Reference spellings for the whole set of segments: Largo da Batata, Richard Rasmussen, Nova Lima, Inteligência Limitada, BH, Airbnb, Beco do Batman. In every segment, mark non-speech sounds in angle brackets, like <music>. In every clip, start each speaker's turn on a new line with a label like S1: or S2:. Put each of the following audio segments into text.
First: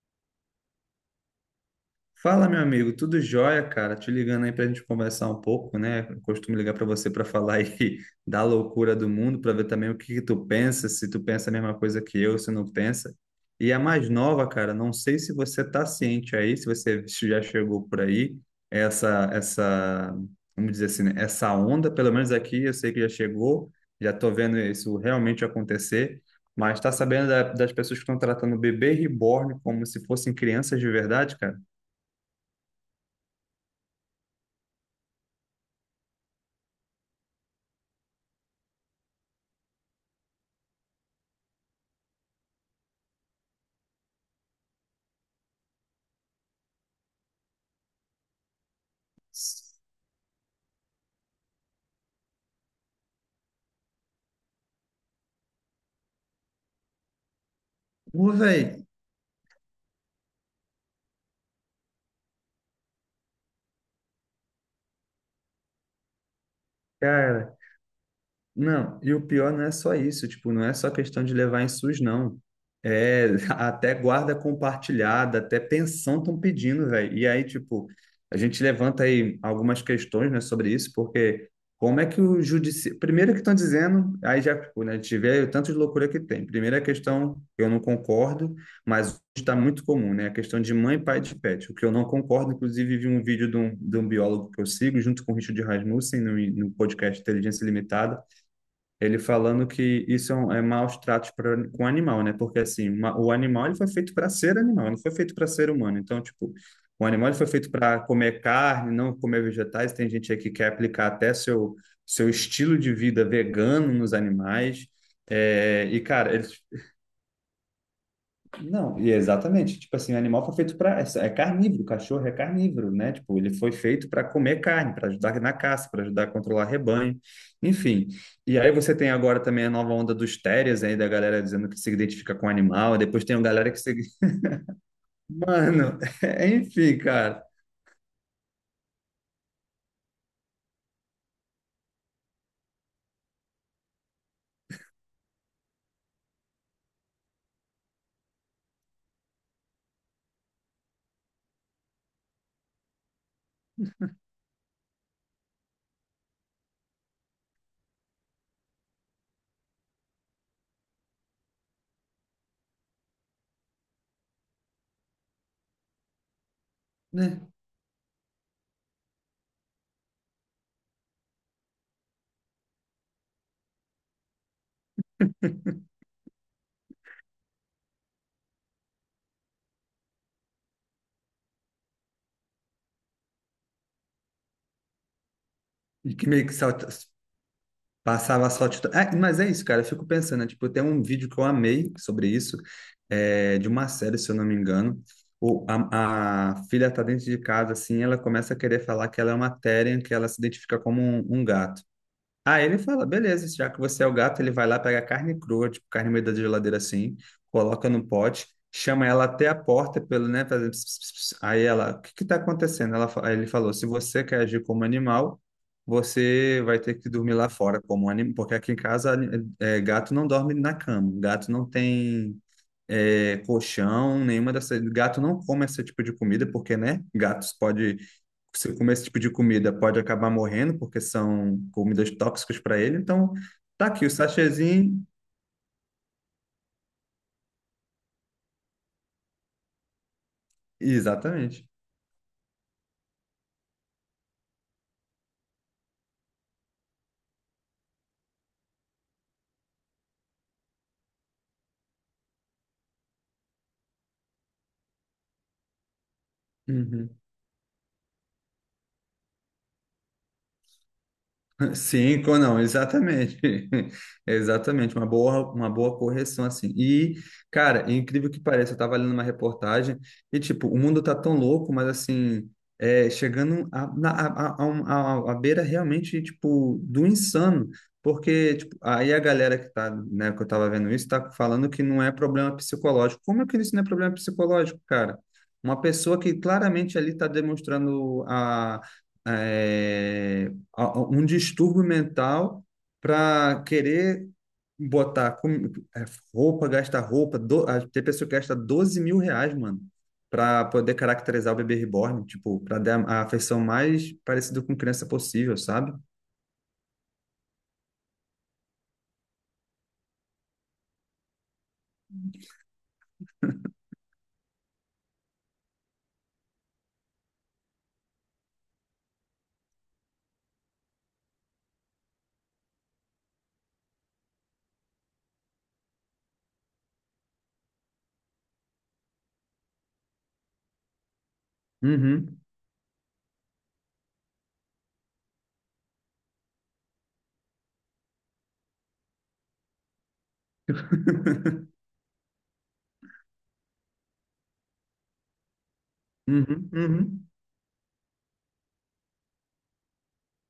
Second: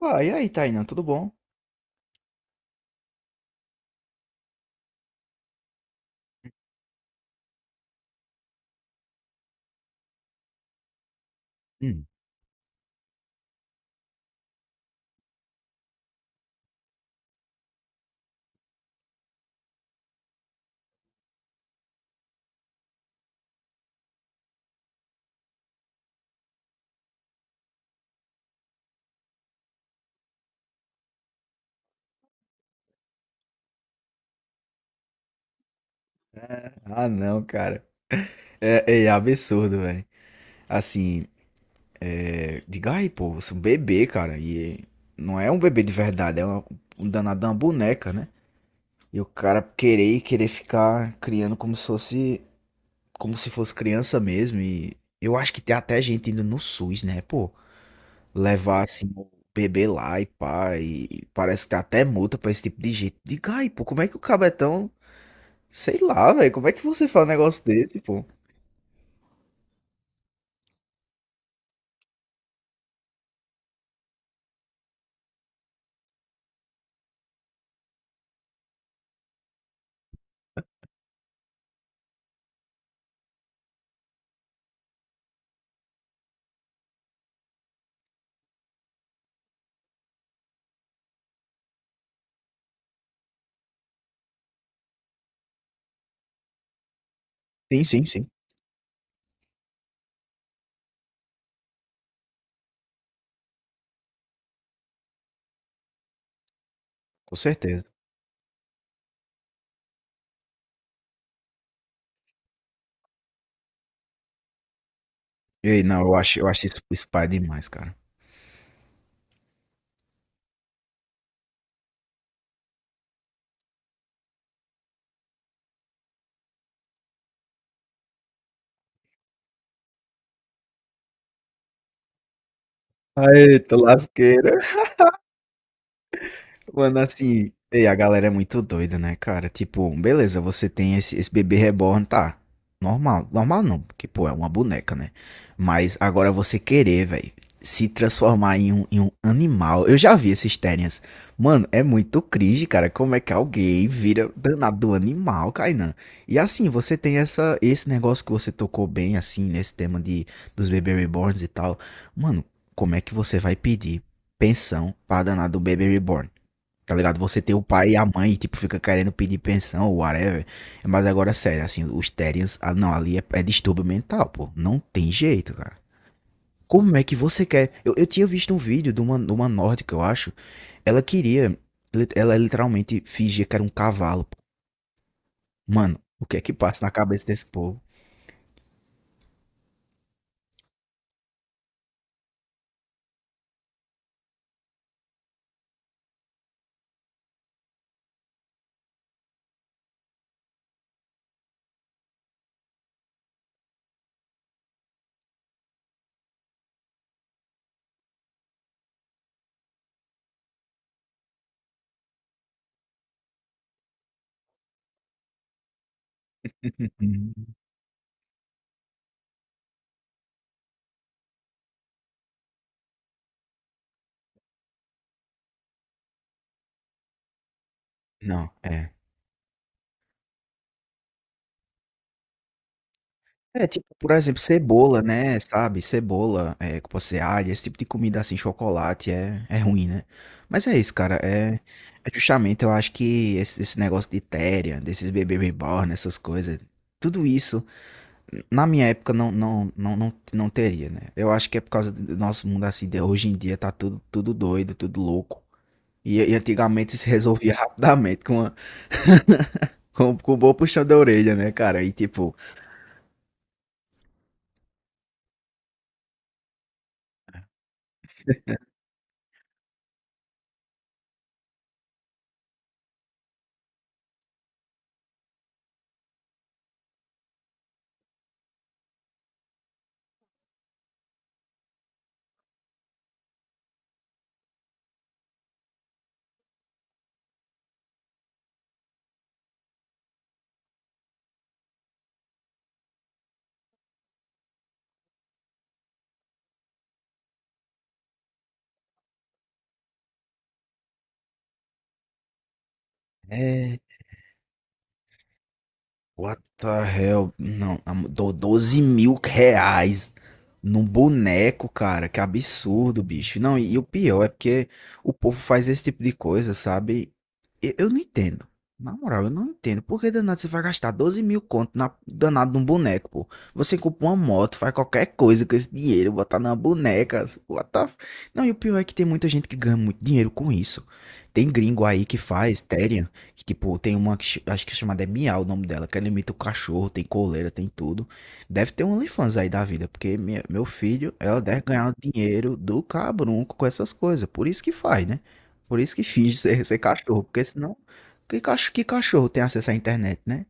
S1: Pô, e aí, Tainan, tudo bom?
S2: Fala, meu amigo, tudo jóia, cara? Te ligando aí pra gente conversar um pouco, né? Eu costumo ligar pra você pra falar aí <laughs> da loucura do mundo, pra ver também o que que tu pensa, se tu pensa a mesma coisa
S1: Hum.
S2: que eu, se não pensa. E a mais nova, cara, não sei se você tá ciente aí, se você já chegou por aí, essa, essa, vamos dizer assim, né? Essa onda, pelo menos aqui, eu sei que já chegou, já tô vendo isso realmente acontecer. Mas tá sabendo das pessoas que estão tratando o bebê reborn como se fossem crianças de verdade, cara?
S1: Ah, não, cara. É absurdo, velho. Assim, diga aí, pô, você é um bebê, cara. E não é um bebê de verdade, um danado de uma boneca, né? E o cara querer e querer ficar criando como se fosse criança mesmo. E eu acho que tem até gente indo no SUS, né, pô?
S2: Ô,
S1: Levar
S2: velho,
S1: assim o bebê lá e pá. E parece que tem até multa pra esse tipo de gente. Diga aí, pô, como é que o cabetão sei lá, velho, como é que você fala um
S2: cara.
S1: negócio desse, pô?
S2: Não, e o pior não é só isso, tipo, não é só questão de levar em SUS, não. É <laughs> até guarda compartilhada, até pensão estão pedindo, velho. E aí, tipo, a gente levanta aí algumas questões, né, sobre isso, porque como é que o judiciário. Primeiro que estão dizendo, aí já, tipo, né, a gente vê o tanto de loucura que tem. Primeira questão, eu não concordo, mas está muito comum, né? A questão de mãe, pai de pet, o que eu não concordo. Inclusive, vi um vídeo de um biólogo que eu sigo, junto com o Richard Rasmussen, no podcast Inteligência
S1: Sim, sim,
S2: Limitada,
S1: sim.
S2: ele falando que isso é, um, é maus tratos pra, com animal, né? Porque assim, o animal ele foi feito para ser animal, não foi feito para ser humano. Então, tipo, o animal
S1: Com
S2: ele foi feito
S1: certeza.
S2: para comer carne, não comer vegetais. Tem gente aí que quer aplicar até seu estilo de vida vegano nos animais.
S1: E aí,
S2: É,
S1: não,
S2: e, cara,
S1: eu
S2: eles
S1: acho isso, isso pai demais, cara.
S2: não, e é exatamente. Tipo assim, o animal foi feito para. É carnívoro, o cachorro é carnívoro, né? Tipo, ele foi feito para comer carne, para ajudar na caça, para ajudar a controlar rebanho, enfim. E aí você tem agora também a nova onda dos terriers aí, da galera dizendo que se identifica com animal, e depois tem a galera
S1: Tô
S2: que se.
S1: lasqueiro.
S2: Mano, <laughs> enfim,
S1: Mano,
S2: cara,
S1: assim, ei, a galera é muito doida, né, cara? Tipo, beleza, você tem esse bebê reborn, tá? Normal, normal não, porque, pô, é uma boneca, né? Mas agora você querer, velho, se transformar em em um animal. Eu já vi esses tênis. Mano, é muito cringe, cara. Como é que alguém vira danado animal, Kainan? E assim, você tem esse negócio que você tocou bem, assim, nesse tema de, dos bebê reborns e tal. Mano, como é que você vai pedir pensão pra danado bebê reborn? Tá ligado?
S2: né?
S1: Você tem o pai e a mãe, tipo, fica querendo pedir pensão ou whatever. Mas agora, sério, assim, os Terians. Não, ali é distúrbio mental, pô. Não tem jeito, cara. Como é que você quer? Eu tinha visto um vídeo de de uma nórdica, eu acho. Ela queria. Ela literalmente fingia que era um cavalo, pô. Mano,
S2: E
S1: o
S2: que
S1: que é
S2: meio
S1: que
S2: que
S1: passa na cabeça desse povo?
S2: passava só tudo. Ah, mas é isso, cara. Eu fico pensando, né? Tipo, tem um vídeo que eu amei sobre isso, é, de uma série, se eu não me engano. A filha tá dentro de casa, assim, ela começa a querer falar que ela é uma Therian, que ela se identifica como um gato. Aí ele fala, beleza, já que você é o gato, ele vai lá, pegar carne crua, tipo, carne no meio da geladeira assim, coloca no pote, chama ela até a porta pelo, né, fazendo... ps, ps, ps. Aí ela, o que que tá acontecendo? Ela, aí ele falou, se você quer agir como animal, você vai ter que dormir lá
S1: <laughs>
S2: fora como animal, porque aqui em casa é, gato não dorme na cama, gato não tem é, colchão, nenhuma dessas... Gato não come esse tipo de comida, porque, né, gatos pode
S1: Não,
S2: se
S1: é.
S2: comer esse tipo de comida, pode acabar morrendo, porque são comidas tóxicas para ele. Então,
S1: É,
S2: tá
S1: tipo,
S2: aqui o
S1: por exemplo, cebola,
S2: sachêzinho.
S1: né? Sabe? Cebola, é, que pode ser alho, esse tipo de comida assim, chocolate, é ruim, né? Mas é isso, cara. É,
S2: Exatamente.
S1: é justamente, eu acho que esse negócio de téria, desses bebê reborn, essas coisas, tudo isso, na minha época, não teria, né? Eu acho que é por causa do nosso mundo assim, de hoje em dia tá tudo, tudo doido, tudo louco. E antigamente se
S2: Uhum.
S1: resolvia <laughs> rapidamente com um bom puxão da orelha, né, cara? E tipo.
S2: Não, exatamente. <laughs> Exatamente, uma boa correção assim. E, cara, é incrível que pareça, eu tava lendo uma reportagem e, tipo, o mundo tá tão louco, mas assim, é, chegando a, na, a, um- a beira realmente, tipo, do insano. Porque, tipo, aí a galera que tá, né, que eu tava vendo isso, tá falando que não é problema psicológico. Como é que isso não é problema psicológico, cara? Uma pessoa que claramente ali tá demonstrando a. eh, um distúrbio mental para querer botar com- é, roupa, gastar roupa. Tem pessoa que gasta 12 mil reais, mano, para poder caracterizar o bebê reborn, tipo, para dar a afeição
S1: É,
S2: mais parecida com criança possível, sabe?
S1: what the hell? Não, na mo- dou 12 mil reais num boneco, cara. Que absurdo, bicho. Não, e o pior é porque o povo faz esse tipo de coisa, sabe? Eu não entendo. Na moral, eu não entendo. Por que danado você vai gastar 12 mil conto na danado num boneco, pô? Você compra uma moto, faz qualquer coisa com esse dinheiro, botar numa boneca. What the... f- Não, e o pior é que tem muita gente que ganha muito dinheiro com isso. Tem gringo aí que
S2: Uhum.
S1: faz, Terian. Que, tipo, tem uma que acho que é chamada é Miau o nome dela, que ela imita o cachorro, tem coleira, tem tudo. Deve ter um OnlyFans aí da vida, porque meu filho, ela deve ganhar
S2: <laughs>
S1: o dinheiro do cabrunco com essas coisas. Por isso que faz, né? Por isso que finge
S2: Uhum,
S1: ser cachorro,
S2: uhum.
S1: porque senão. Que, que cachorro tem acesso à internet, né?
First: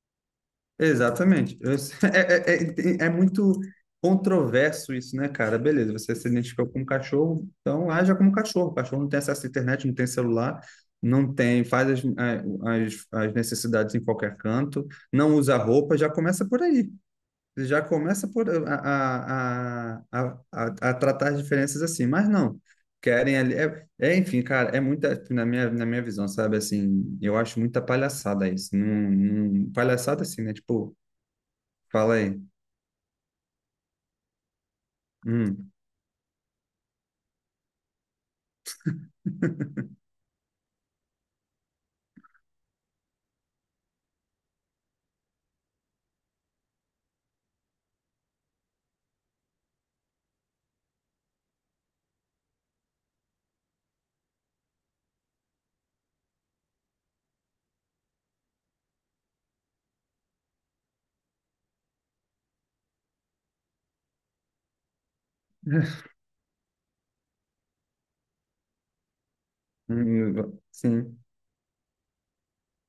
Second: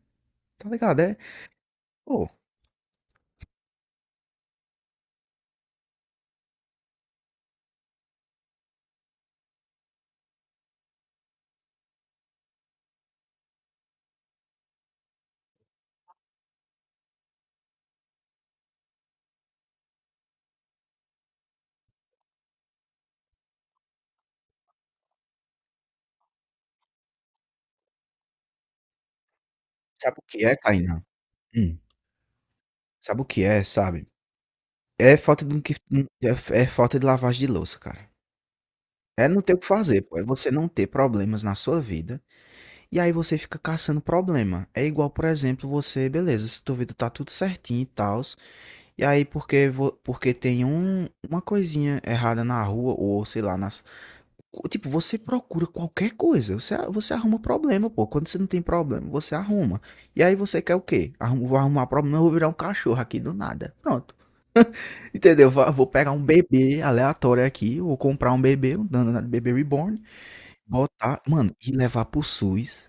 S1: Tá ligado? É.
S2: Exatamente. <laughs>
S1: Pô,
S2: É, é, é, é muito controverso isso, né, cara? Beleza, você se identificou como cachorro, então haja como cachorro. O cachorro não tem acesso à internet, não tem celular, não tem, faz as necessidades em qualquer canto, não usa roupa, já começa por aí. Já começa por a tratar as diferenças assim, mas não. Querem ali. É, é, enfim, cara, é muita, na minha visão, sabe? Assim, eu acho muita palhaçada isso. Não,
S1: sabe
S2: palhaçada
S1: o que
S2: assim, né?
S1: é,
S2: Tipo,
S1: Kainan? Hum,
S2: falei.
S1: sabe o que é, sabe? É falta de,
S2: Hum.
S1: é, é falta de lavagem de louça, cara. É não ter o que fazer, pô. É você não ter problemas na sua vida. E aí você fica caçando problema. É igual, por exemplo, você, beleza, se tua vida tá tudo certinho e tal, e aí porque, porque tem um, uma coisinha errada na rua, ou sei lá, nas. Tipo, você procura qualquer coisa, você arruma problema, pô. Quando você não tem problema, você arruma. E aí você quer o quê? Arrum, vou arrumar problema, eu vou virar um cachorro aqui do nada. Pronto. Entendeu? Vou
S2: <laughs>
S1: pegar um bebê aleatório aqui, vou comprar um bebê, um danado de bebê reborn,
S2: Sim.
S1: botar, mano, e levar pro SUS,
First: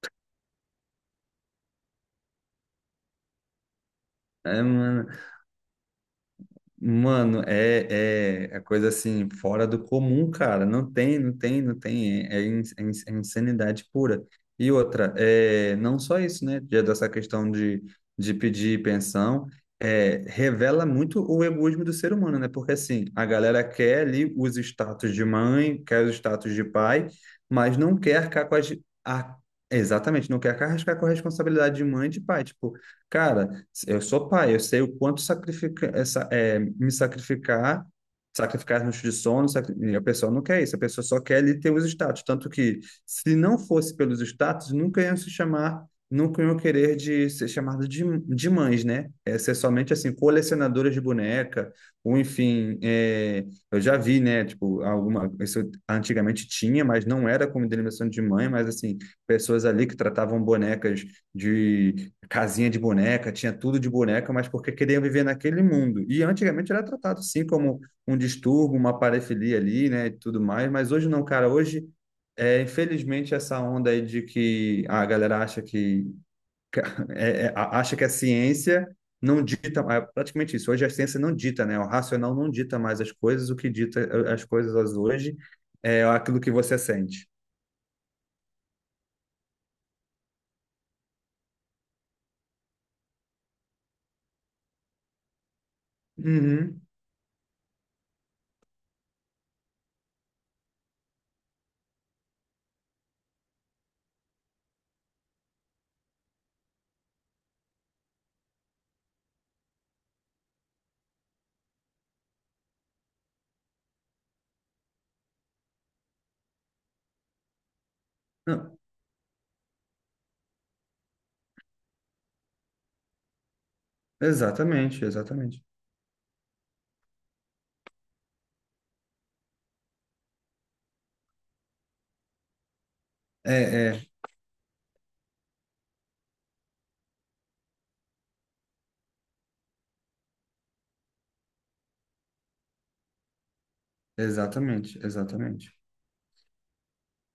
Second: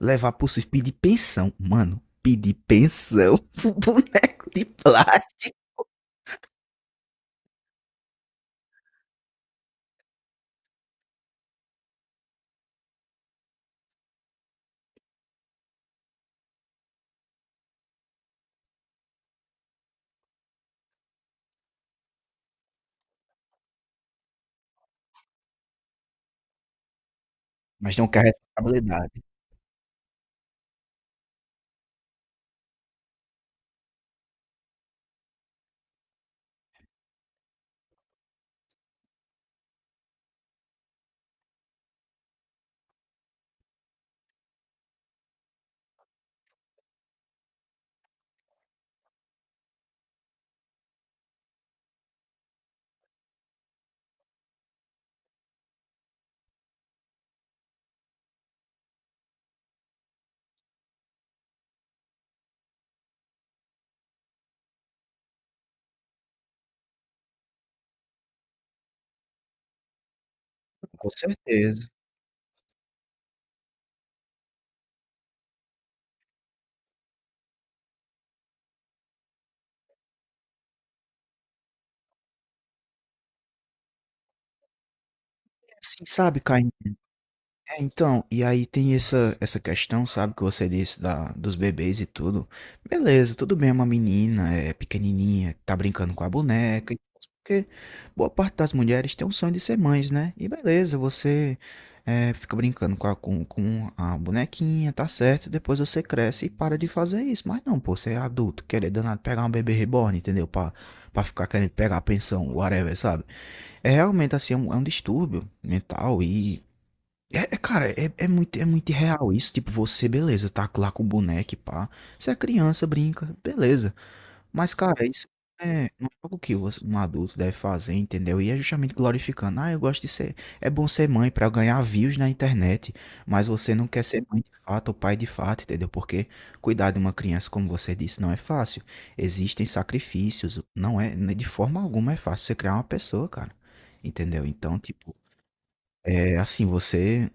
S1: levar pro SUS, pedir pensão. Mano, pedir pensão <laughs> pro boneco
S2: É
S1: de
S2: mano.
S1: plástico.
S2: Mano, é, é, é coisa assim, fora do comum, cara. Não tem, não tem, não tem. É, é insanidade pura. E outra, é, não só isso, né? Já dessa questão de pedir pensão, é, revela muito o egoísmo do ser humano, né? Porque assim, a galera quer ali os status de mãe, quer os status de pai, mas
S1: Mas
S2: não
S1: não
S2: quer
S1: quer
S2: arcar com as.
S1: responsabilidade.
S2: A, exatamente, não quer arcar com a responsabilidade de mãe e de pai. Tipo, cara. Eu sou pai, eu sei o quanto sacrifica, essa, é, me sacrificar, sacrificar as noites de sono, e a pessoa não quer isso, a pessoa só quer ali ter os status. Tanto que, se não fosse pelos status, nunca iam se chamar, nunca iam querer de ser chamado de mães, né? É ser somente, assim, colecionadoras de boneca, ou enfim, é, eu já vi, né, tipo, alguma, isso antigamente tinha, mas não era como denominação de mãe, mas, assim, pessoas ali que tratavam bonecas de casinha de boneca, tinha tudo de boneca, mas porque queriam viver naquele mundo. E antigamente era tratado assim como um distúrbio, uma parafilia ali, né, e tudo mais, mas hoje
S1: Com
S2: não, cara,
S1: certeza.
S2: hoje é, infelizmente essa onda aí de que a galera acha que é, é, acha que a ciência não dita, é praticamente isso. Hoje a ciência não dita, né? O racional não dita mais as coisas, o que dita as coisas hoje
S1: Assim,
S2: é
S1: sabe,
S2: aquilo que
S1: Caim?
S2: você sente.
S1: É, então, e aí tem essa questão, sabe, que você disse da, dos bebês e tudo. Beleza, tudo bem, é uma menina, é pequenininha, tá brincando com a
S2: Uhum.
S1: boneca, porque boa parte das mulheres tem o sonho de ser mães, né? E beleza, você é, fica brincando com com a bonequinha, tá certo, depois você cresce e para de fazer isso. Mas não, pô, você é adulto, querer danado pegar um bebê reborn, entendeu? Pra ficar querendo pegar a pensão, whatever, sabe? É realmente assim, é um distúrbio mental e é
S2: Não,
S1: muito real isso. Tipo, você, beleza, tá lá com o boneco, e pá. Você é criança, brinca, beleza. Mas, cara,
S2: exatamente,
S1: isso
S2: exatamente.
S1: é, não é algo que um adulto deve fazer, entendeu? E é justamente glorificando. Ah, eu gosto de ser. É bom ser mãe pra ganhar views na internet. Mas você não
S2: É,
S1: quer
S2: é,
S1: ser mãe de fato ou pai de fato, entendeu? Porque cuidar de uma criança, como você disse, não é fácil. Existem sacrifícios. Não é, né, de forma alguma é fácil você criar uma pessoa, cara. Entendeu? Então,
S2: exatamente,
S1: tipo,
S2: exatamente.
S1: é assim, você.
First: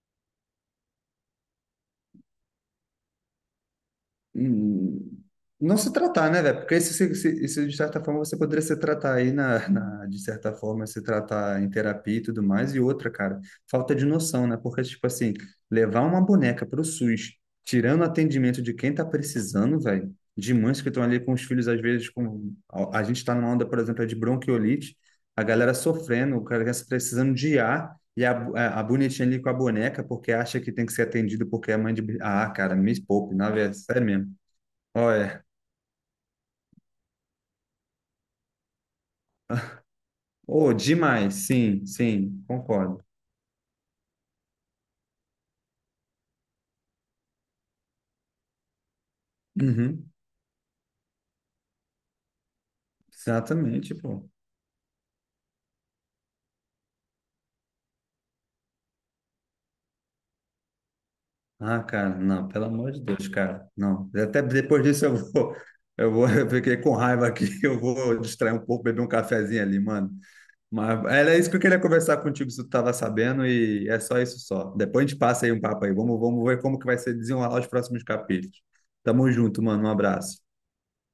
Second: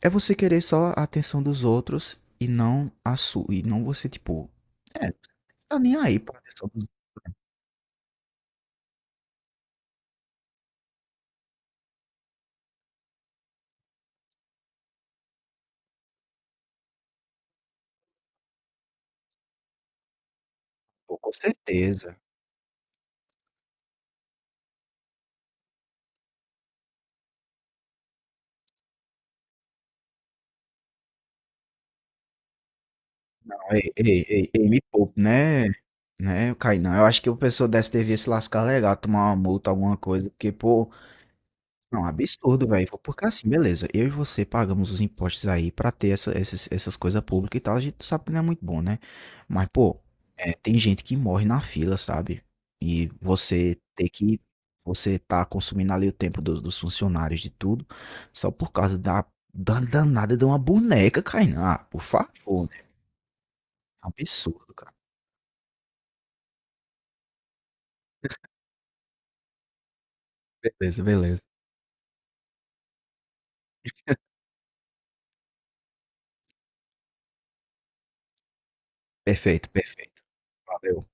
S1: É você querer só a atenção dos outros e não a sua e não você, tipo é,
S2: Hum, não
S1: tá
S2: se
S1: nem aí
S2: tratar,
S1: pra
S2: né, velho?
S1: atenção
S2: Porque
S1: dos
S2: isso,
S1: outros.
S2: isso, de certa forma, você poderia se tratar aí, de certa forma, se tratar em terapia e tudo mais. E outra, cara, falta de noção, né? Porque, tipo assim, levar uma boneca pro SUS, tirando o atendimento de quem tá precisando, velho, de mães que estão
S1: Pô,
S2: ali
S1: com
S2: com os filhos, às vezes,
S1: certeza.
S2: com... A, a gente tá numa onda, por exemplo, é de bronquiolite, a galera sofrendo, o cara tá precisando de ar. E a bonitinha ali com a boneca, porque acha que tem que ser atendido porque é mãe de. Ah, cara, me poupe, na
S1: Não,
S2: verdade,
S1: ei,
S2: sério
S1: ei,
S2: mesmo.
S1: ei, ei, me poupe,
S2: Olha,
S1: né, Kainan. Eu acho que o pessoal dessa devia se lascar legal, tomar uma multa, alguma coisa, porque,
S2: oh,
S1: pô.
S2: demais, sim,
S1: Não,
S2: sim,
S1: absurdo, velho.
S2: concordo.
S1: Porque assim, beleza, eu e você pagamos os impostos aí pra ter essas coisas públicas e tal, a gente sabe que não é muito bom, né? Mas, pô,
S2: Uhum,
S1: é, tem gente que morre na fila, sabe? E você
S2: exatamente,
S1: ter
S2: pô.
S1: que. Você tá consumindo ali o tempo dos funcionários de tudo, só por causa da, da danada de uma boneca, Kainá. Ah,
S2: Ah,
S1: por
S2: cara, não, pelo
S1: favor, né?
S2: amor de Deus, cara, não. Até
S1: Absurdo,
S2: depois
S1: cara.
S2: disso <laughs> eu fiquei com raiva aqui, <laughs> eu vou distrair um pouco, beber um cafezinho ali, mano.
S1: Beleza,
S2: Mas era
S1: beleza.
S2: isso que eu queria conversar contigo, se tu tava sabendo, e é só isso só. Depois a gente passa aí um papo aí, vamos, vamos ver como que vai ser desenrolar os próximos capítulos. Tamo junto,
S1: Perfeito,
S2: mano, um
S1: perfeito.
S2: abraço.
S1: Valeu.